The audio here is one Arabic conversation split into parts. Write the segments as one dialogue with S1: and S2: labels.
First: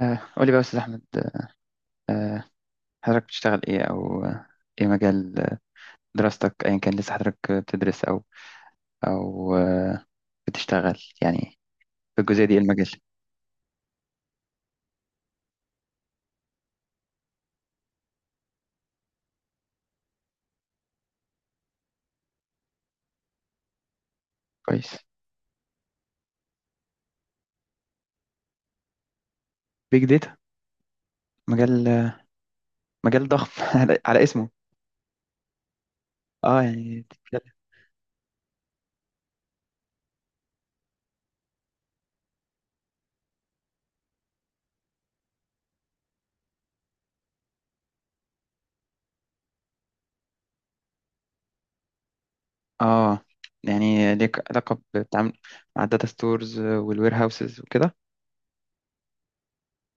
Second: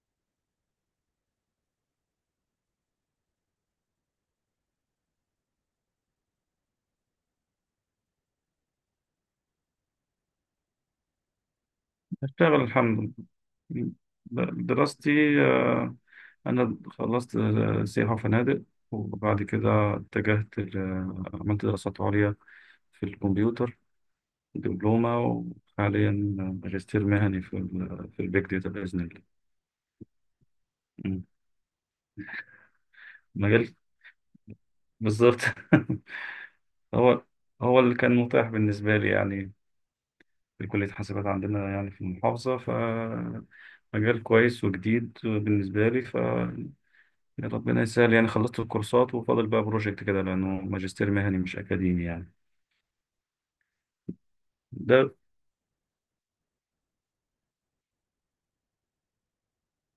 S1: قولي بقى يا أستاذ أحمد. آه، حضرتك بتشتغل إيه، أو إيه مجال دراستك، أيا كان؟ لسه حضرتك بتدرس، أو أو آه، بتشتغل يعني في الجزئية دي؟ إيه
S2: بشتغل
S1: المجال؟
S2: الحمد لله. دراستي، آه، أنا خلصت سياحة وفنادق، وبعد كده اتجهت عملت دراسات عليا في الكمبيوتر،
S1: كويس.
S2: دبلومة. وحاليا ماجستير مهني في البيج داتا بإذن الله.
S1: بيج داتا.
S2: م.
S1: مجال آه، مجال ضخم
S2: مجال
S1: على اسمه.
S2: بالظبط.
S1: اه يعني
S2: هو
S1: بتتكلم.
S2: هو اللي كان متاح بالنسبة لي يعني، في كلية حاسبات عندنا يعني في المحافظة، ف مجال كويس وجديد بالنسبة لي. يا ربنا يسهل. يعني خلصت الكورسات وفاضل بقى بروجكت كده، لأنه ماجستير مهني مش أكاديمي يعني.
S1: اه يعني ليك علاقة
S2: ده
S1: بالتعامل مع الداتا ستورز والوير هاوسز وكده.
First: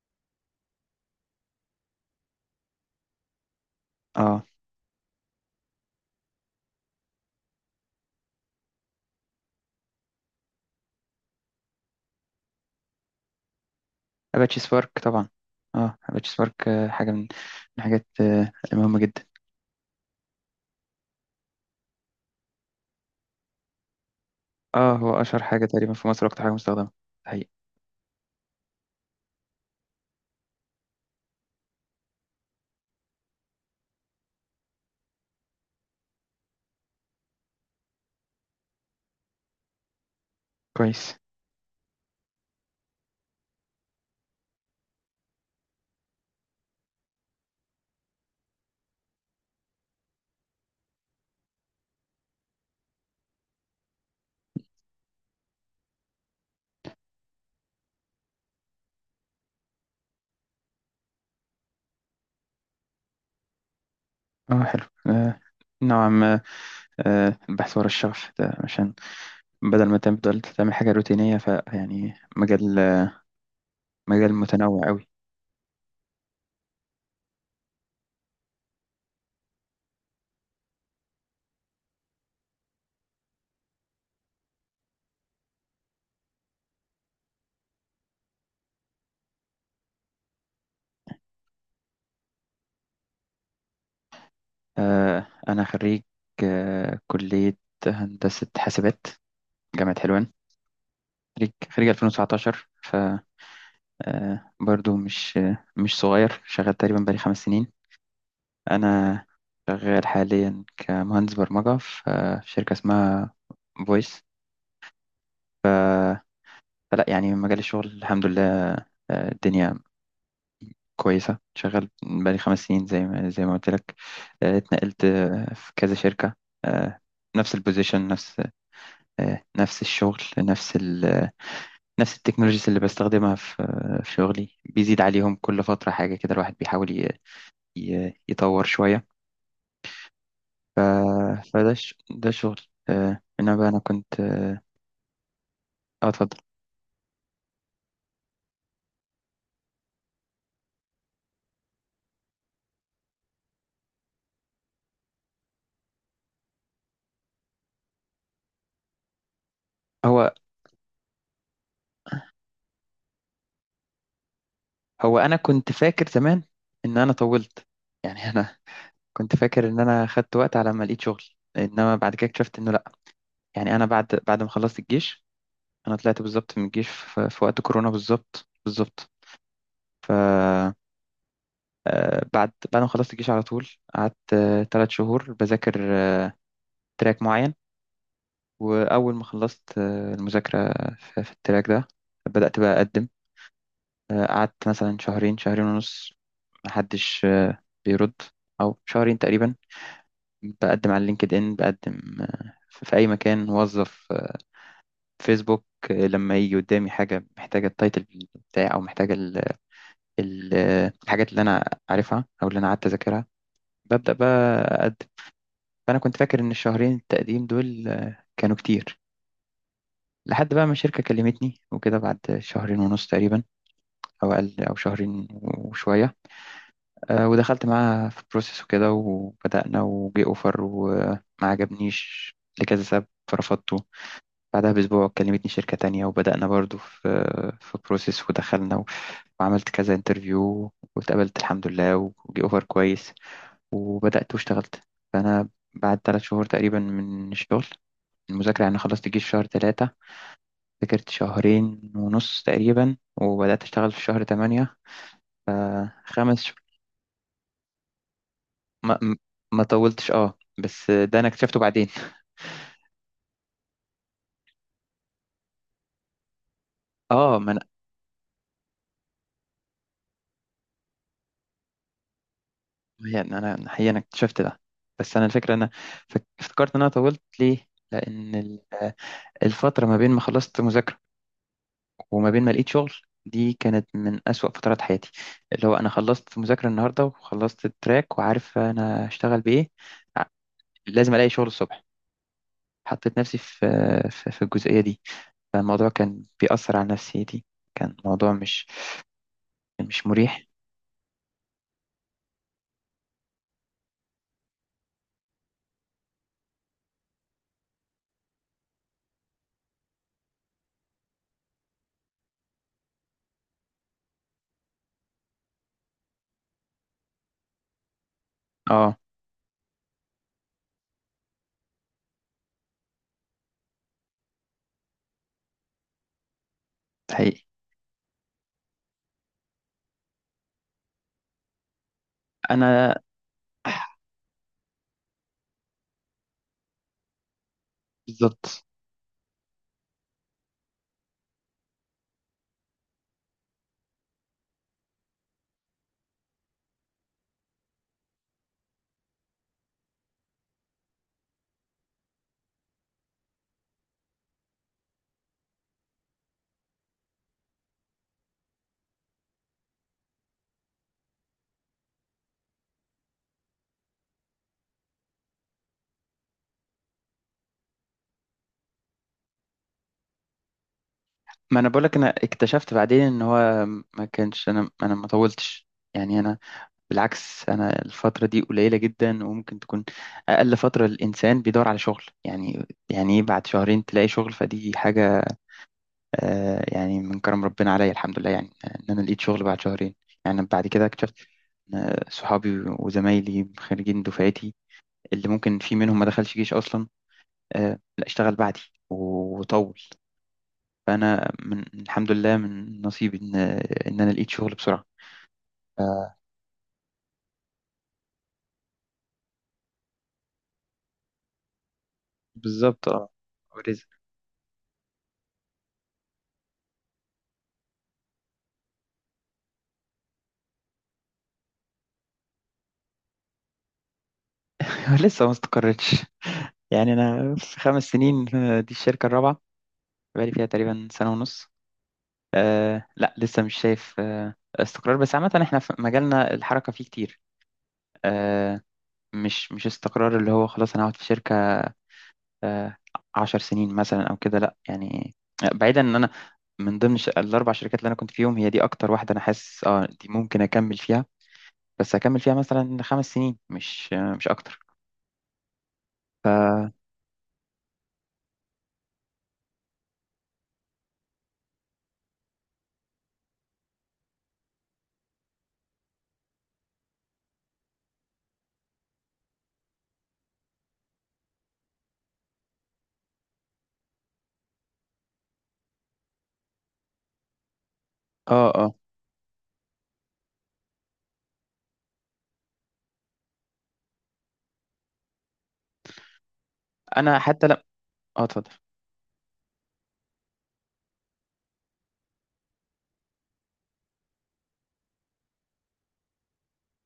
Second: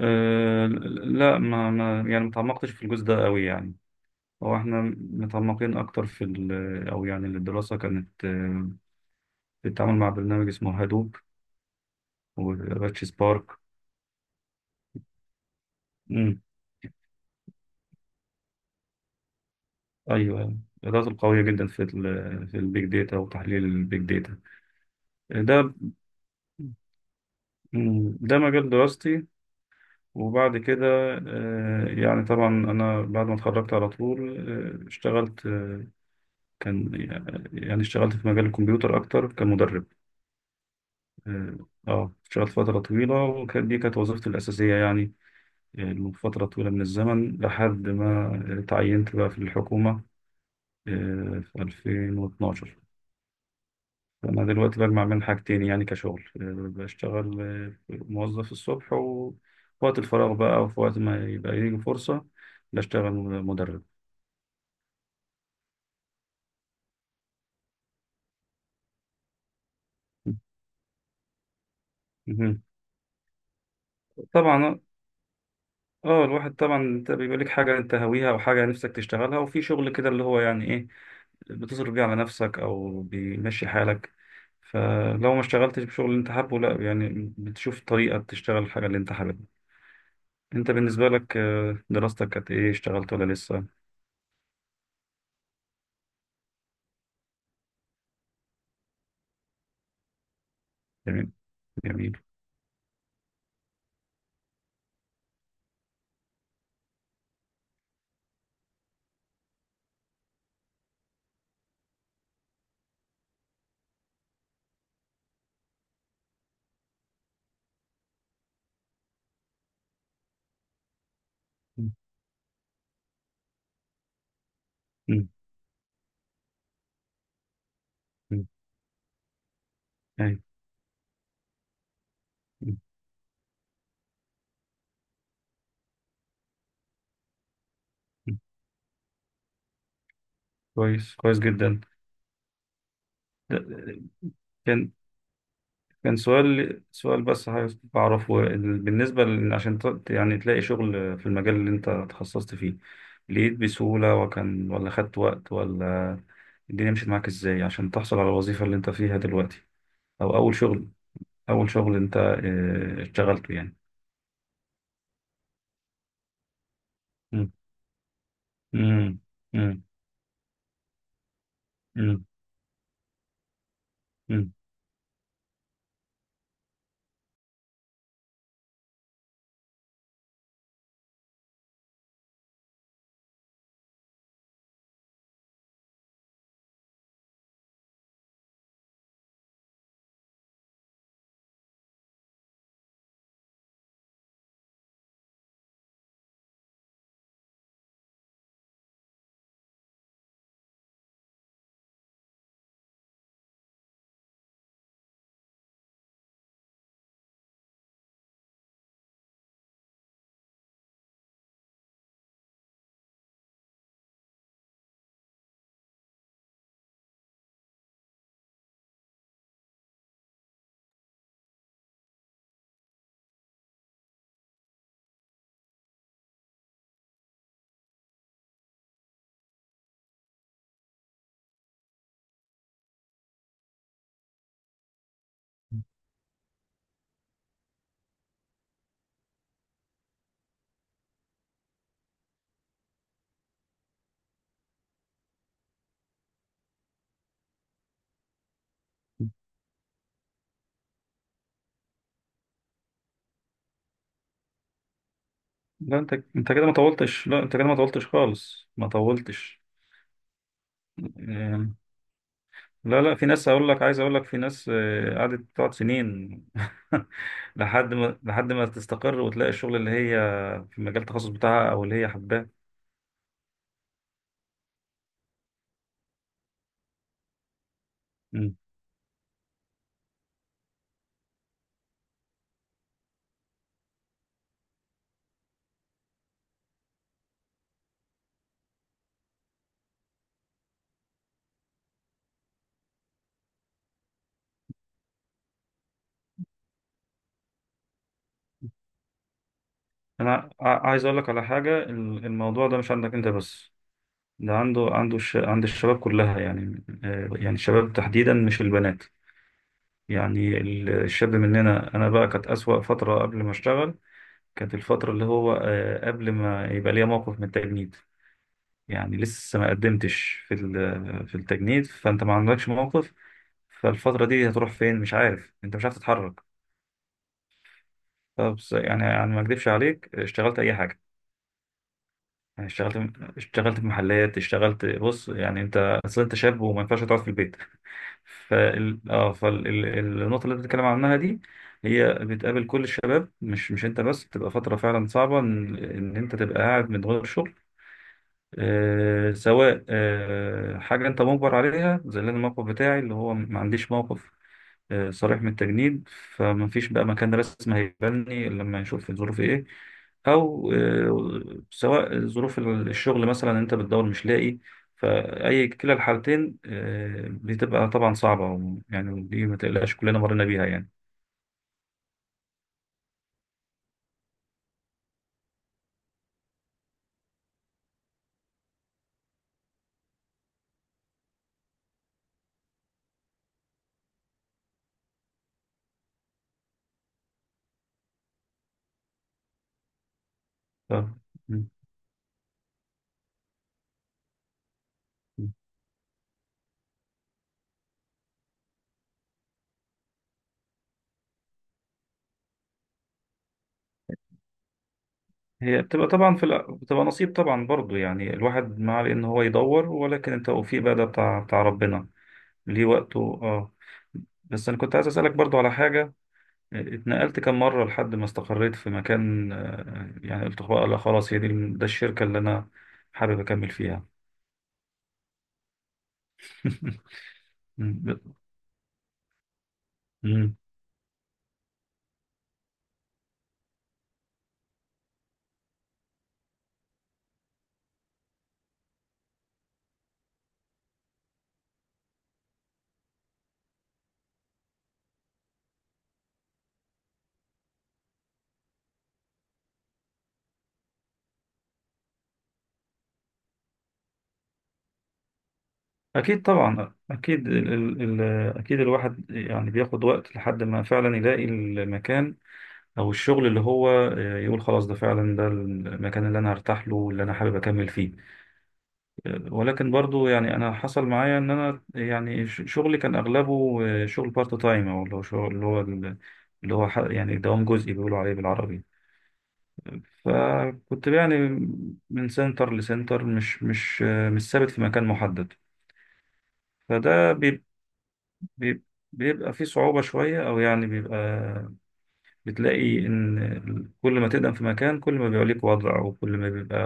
S2: آه لا، ما يعني ما تعمقتش في الجزء ده قوي يعني.
S1: اه،
S2: هو احنا متعمقين أكتر أو يعني الدراسة كانت، بتتعامل مع برنامج اسمه هادوب وأباتشي سبارك.
S1: أباتشي سبارك طبعا. اه، أباتشي
S2: مم.
S1: سبارك حاجة من الحاجات المهمة جدا.
S2: أيوه، الإدارات القوية جدا في البيج داتا وتحليل البيج داتا.
S1: اه، هو أشهر حاجة
S2: ده
S1: تقريبا في مصر وأكتر حاجة مستخدمة.
S2: مم. ده مجال دراستي. وبعد كده يعني طبعا، أنا بعد ما اتخرجت على طول اشتغلت. آه، كان يعني اشتغلت في مجال الكمبيوتر أكتر كمدرب.
S1: كويس.
S2: اه، اشتغلت فترة طويلة، دي كانت وظيفتي الأساسية يعني، فترة طويلة من الزمن، لحد ما تعينت بقى في الحكومة في 2012. أنا دلوقتي بجمع بين حاجتين، يعني كشغل بشتغل موظف الصبح، وفي وقت الفراغ بقى، وفي وقت ما يبقى يجي فرصة، بشتغل مدرب.
S1: اه، حلو. آه، نوعا ما. البحث ورا الشغف ده، عشان بدل ما تفضل تعمل حاجة روتينية، فيعني
S2: مهم.
S1: مجال متنوع
S2: طبعا،
S1: قوي.
S2: اه الواحد طبعا انت بيبقى لك حاجه انت هاويها او حاجه نفسك تشتغلها، وفي شغل كده اللي هو يعني ايه، بتصرف بيه على نفسك او بيمشي حالك. فلو ما اشتغلتش بشغل اللي انت حابه، لا يعني بتشوف طريقه تشتغل الحاجه اللي انت حاببها. انت بالنسبه لك دراستك كانت ايه؟ اشتغلت ولا لسه؟
S1: آه، أنا خريج كلية هندسة حاسبات، جامعة حلوان.
S2: جميل.
S1: خريج
S2: جميل.
S1: 2019. ف آه برضو مش صغير، شغال تقريبا بقالي 5 سنين. أنا شغال حاليا كمهندس برمجة في في شركة اسمها فويس. فلا يعني مجال الشغل الحمد لله الدنيا كويسة. شغال
S2: مم.
S1: بقالي 5 سنين، زي ما قلت لك. اتنقلت في كذا شركة، آه، نفس البوزيشن، نفس
S2: مم.
S1: آه، نفس الشغل،
S2: أيوة.
S1: نفس التكنولوجيز
S2: مم.
S1: اللي بستخدمها في في شغلي، بيزيد عليهم كل فترة حاجة كده. الواحد بيحاول
S2: مم.
S1: يطور شوية.
S2: كويس، كويس
S1: فده
S2: جدا.
S1: ده شغل. انما بقى انا
S2: ده-
S1: كنت...
S2: كان كان
S1: اتفضل.
S2: سؤال بس عايز أعرفه، بالنسبة عشان يعني تلاقي شغل في المجال اللي أنت تخصصت فيه، لقيت بسهولة وكان، ولا خدت وقت، ولا الدنيا مشيت معاك إزاي عشان تحصل على الوظيفة اللي أنت فيها دلوقتي؟
S1: هو
S2: أو أول شغل، أول شغل أنت اشتغلته يعني.
S1: هو انا كنت فاكر زمان ان انا
S2: مم.
S1: طولت. يعني انا
S2: مم.
S1: كنت فاكر ان
S2: مم.
S1: انا خدت وقت على ما لقيت شغل، انما بعد
S2: مم.
S1: كده اكتشفت انه يعني انا بعد ما
S2: مم.
S1: خلصت الجيش. انا طلعت بالظبط من الجيش في وقت كورونا، بالظبط بالظبط. ف آه، بعد ما خلصت الجيش على طول قعدت 3 شهور بذاكر تراك معين. واول ما خلصت المذاكره في التراك ده، بدات بقى اقدم. قعدت مثلا شهرين، شهرين ونص محدش بيرد، او شهرين تقريبا. بقدم على لينكد ان، بقدم في اي مكان، موظف فيسبوك. لما يجي قدامي حاجة محتاجة التايتل بتاعي، أو محتاجة ال ال الحاجات اللي أنا عارفها أو اللي أنا قعدت أذاكرها، ببدأ بقى أقدم. فأنا كنت فاكر إن الشهرين التقديم دول كانوا كتير، لحد بقى ما الشركة كلمتني وكده بعد شهرين ونص تقريبا، أو أقل، أو شهرين وشوية. ودخلت معاها في بروسيس وكده، وبدأنا، وجي أوفر، وما عجبنيش لكذا سبب فرفضت. بعدها بأسبوع كلمتني شركة تانية، وبدأنا برضو في بروسيس، ودخلنا، وعملت كذا انترفيو واتقبلت الحمد لله، وجي اوفر كويس، وبدأت واشتغلت. فأنا بعد 3 شهور تقريبا من الشغل المذاكرة يعني، خلصت الجيش شهر ثلاثة، ذاكرت شهرين ونص تقريبا، وبدأت أشتغل في شهر تمانية. ف-
S2: لا، أنت
S1: خمس
S2: أنت
S1: ش...
S2: كده ما طولتش، لا أنت كده ما طولتش خالص، ما
S1: ما... ما
S2: طولتش.
S1: ما طولتش. اه، بس ده أنا اكتشفته
S2: آه،
S1: بعدين.
S2: لا، لا، في ناس هقول لك، عايز اقول لك، في ناس قعدت، تقعد سنين.
S1: اه، ما
S2: لحد ما تستقر وتلاقي الشغل اللي هي في مجال التخصص بتاعها او اللي هي حباه.
S1: هي إن انا حقيقة انا اكتشفت ده. بس انا الفكرة انا افتكرت ان انا طولت ليه، لان
S2: مم.
S1: الفترة ما بين ما خلصت مذاكرة وما بين ما لقيت شغل دي كانت من أسوأ فترات حياتي. اللي هو أنا خلصت مذاكرة النهاردة وخلصت التراك وعارف أنا هشتغل بإيه، لازم ألاقي شغل الصبح. حطيت نفسي في في الجزئية دي، فالموضوع كان بيأثر على نفسيتي. كان موضوع مش مريح.
S2: انا عايز اقول لك على حاجه. الموضوع ده مش عندك انت بس، ده عند الشباب كلها يعني، يعني الشباب تحديدا مش البنات. يعني الشاب مننا، انا بقى كانت اسوأ فتره قبل ما اشتغل، كانت الفتره اللي هو قبل ما يبقى ليا موقف من التجنيد.
S1: اه،
S2: يعني لسه ما قدمتش في التجنيد، فانت ما عندكش موقف، فالفترة دي هتروح فين؟ مش عارف انت، مش عارف تتحرك.
S1: حقيقي.
S2: فبص يعني، يعني ما اكذبش عليك، اشتغلت اي حاجة، يعني
S1: أنا
S2: اشتغلت في محلات، اشتغلت، بص يعني انت اصل انت شاب وما ينفعش تقعد في البيت.
S1: بالظبط.
S2: فالنقطة اللي انت بتتكلم عنها دي، هي بتقابل كل الشباب، مش انت بس. بتبقى فترة فعلا صعبة ان ان انت تبقى قاعد من غير شغل، سواء حاجة أنت مجبر عليها زي اللي أنا الموقف بتاعي، اللي هو ما عنديش موقف صريح من التجنيد، فما فيش بقى مكان رسمي هيقبلني إلا لما يشوف الظروف إيه. أو سواء ظروف الشغل، مثلا أنت بتدور مش لاقي. فأي كلا الحالتين بتبقى طبعا صعبة يعني، دي ما تقلقش، كلنا مرينا بيها يعني.
S1: ما انا بقولك انا اكتشفت بعدين ان هو ما كانش، انا ما طولتش. يعني انا، بالعكس، انا الفتره دي قليله جدا وممكن تكون اقل فتره الانسان بيدور على شغل. يعني يعني ايه بعد شهرين تلاقي شغل؟ فدي حاجه، آه، يعني من كرم ربنا عليا الحمد لله، يعني ان انا لقيت شغل بعد شهرين. يعني بعد كده اكتشفت إن صحابي وزمايلي خريجين دفعتي، اللي
S2: ف...
S1: ممكن في منهم ما دخلش جيش اصلا، آه، لا، اشتغل بعدي وطول. فانا من الحمد لله من نصيبي ان انا لقيت شغل بسرعه. ف-
S2: هي بتبقى طبعا في بتبقى نصيب طبعا برضو يعني، الواحد ما عليه ان هو يدور، ولكن التوفيق بقى ده بتاع ربنا، ليه
S1: بالظبط اه.
S2: وقته. اه،
S1: ورزق.
S2: بس انا كنت عايز اسالك برضو على حاجه. اتنقلت كم مره لحد ما استقريت في مكان؟ يعني قلت بقى لا خلاص هي دي، ده الشركه اللي انا حابب اكمل فيها؟
S1: لسه ما استقرتش. يعني انا في خمس
S2: مم.
S1: سنين دي الشركه الرابعه. بقالي فيها
S2: مم.
S1: تقريبا سنه ونص. أه، لا، لسه مش شايف استقرار. بس عامه احنا في مجالنا الحركه فيه كتير. أه، مش استقرار اللي هو خلاص انا هقعد في شركه أه 10 سنين مثلا او كده، لا يعني. بعيدا، ان انا من ضمن الاربع شركات اللي انا كنت فيهم، هي دي اكتر واحده انا حاسس اه دي ممكن اكمل فيها. بس هكمل فيها مثلا 5 سنين، مش اكتر.
S2: اكيد، طبعا اكيد، ال ال ال اكيد الواحد يعني بياخد وقت لحد ما فعلا يلاقي المكان او الشغل اللي هو يقول خلاص ده فعلا ده المكان اللي انا هرتاح له واللي انا حابب اكمل فيه. ولكن برضو يعني انا حصل معايا ان انا يعني شغلي كان اغلبه شغل بارت تايم، او اللي هو شغل اللي هو اللي هو يعني دوام جزئي بيقولوا عليه
S1: اه، اه،
S2: بالعربي. فكنت يعني من سنتر لسنتر، مش ثابت في مكان محدد.
S1: انا
S2: فده
S1: حتى لا...
S2: بيب-
S1: اه اتفضل.
S2: بيب- بيبقى فيه صعوبة شوية، او يعني بيبقى بتلاقي إن كل ما تقدم في مكان، كل ما بيبقى ليك وضع، وكل ما بيبقى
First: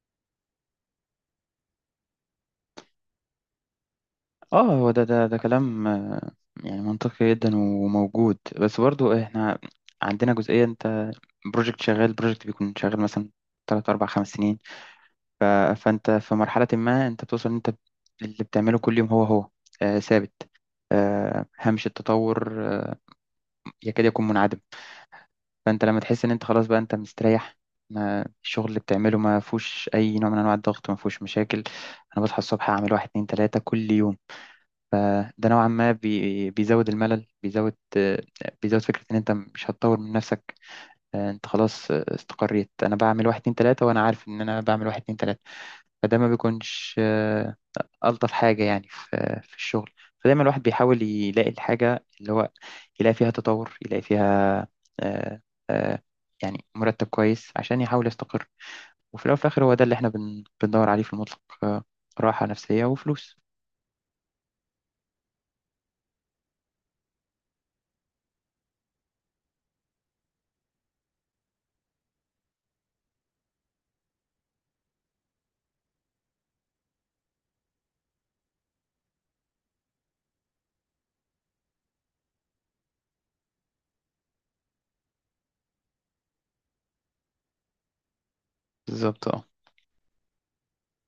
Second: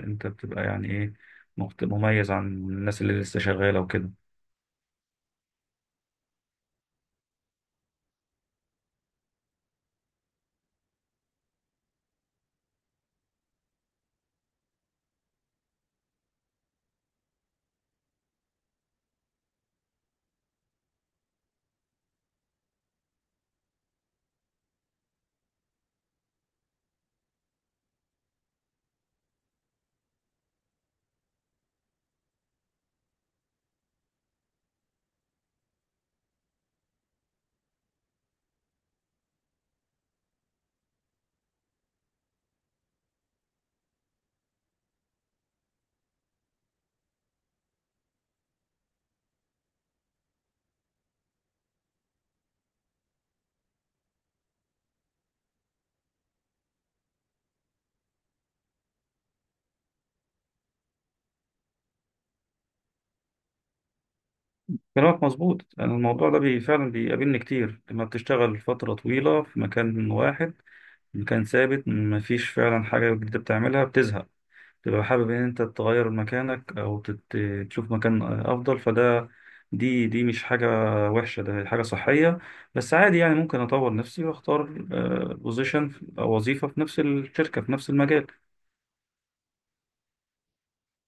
S2: أنت بتبقى يعني إيه، مميز عن الناس اللي لسه شغالة وكده.
S1: اه، هو ده كلام يعني منطقي جدا وموجود. بس برضو احنا عندنا جزئية. انت بروجكت بيكون شغال مثلا تلات، أربع، خمس سنين. ف... فأنت في مرحلة ما أنت بتوصل إن أنت اللي بتعمله كل يوم هو ثابت. هامش التطور يكاد يكون منعدم. فانت لما تحس ان انت خلاص بقى انت مستريح، ما الشغل اللي بتعمله ما فيهوش اي نوع من انواع الضغط، ما فيهوش مشاكل. انا بصحى الصبح اعمل واحد اتنين تلاته كل يوم. فده نوعا ما بيزود الملل، بيزود فكره ان انت مش هتطور من نفسك. انت خلاص استقريت. انا بعمل واحد اتنين تلاته وانا عارف ان انا بعمل واحد اتنين تلاته. فده ما بيكونش ألطف حاجة يعني في الشغل. فدايما الواحد بيحاول يلاقي الحاجة اللي هو يلاقي فيها تطور، يلاقي فيها آه، آه، يعني مرتب كويس عشان يحاول يستقر. وفي الأول وفي الآخر هو ده اللي احنا بندور عليه في المطلق، راحة نفسية وفلوس.
S2: كلامك مظبوط. أنا الموضوع ده بي فعلا بيقابلني كتير، لما بتشتغل فترة طويلة في مكان واحد، مكان ثابت، مفيش فعلا حاجة جديدة بتعملها، بتزهق، تبقى حابب ان انت تغير مكانك او تشوف مكان افضل. دي مش حاجة وحشة، ده حاجة صحية. بس عادي يعني، ممكن اطور نفسي واختار بوزيشن او وظيفة في نفس الشركة في نفس المجال.
S1: بالظبط اه.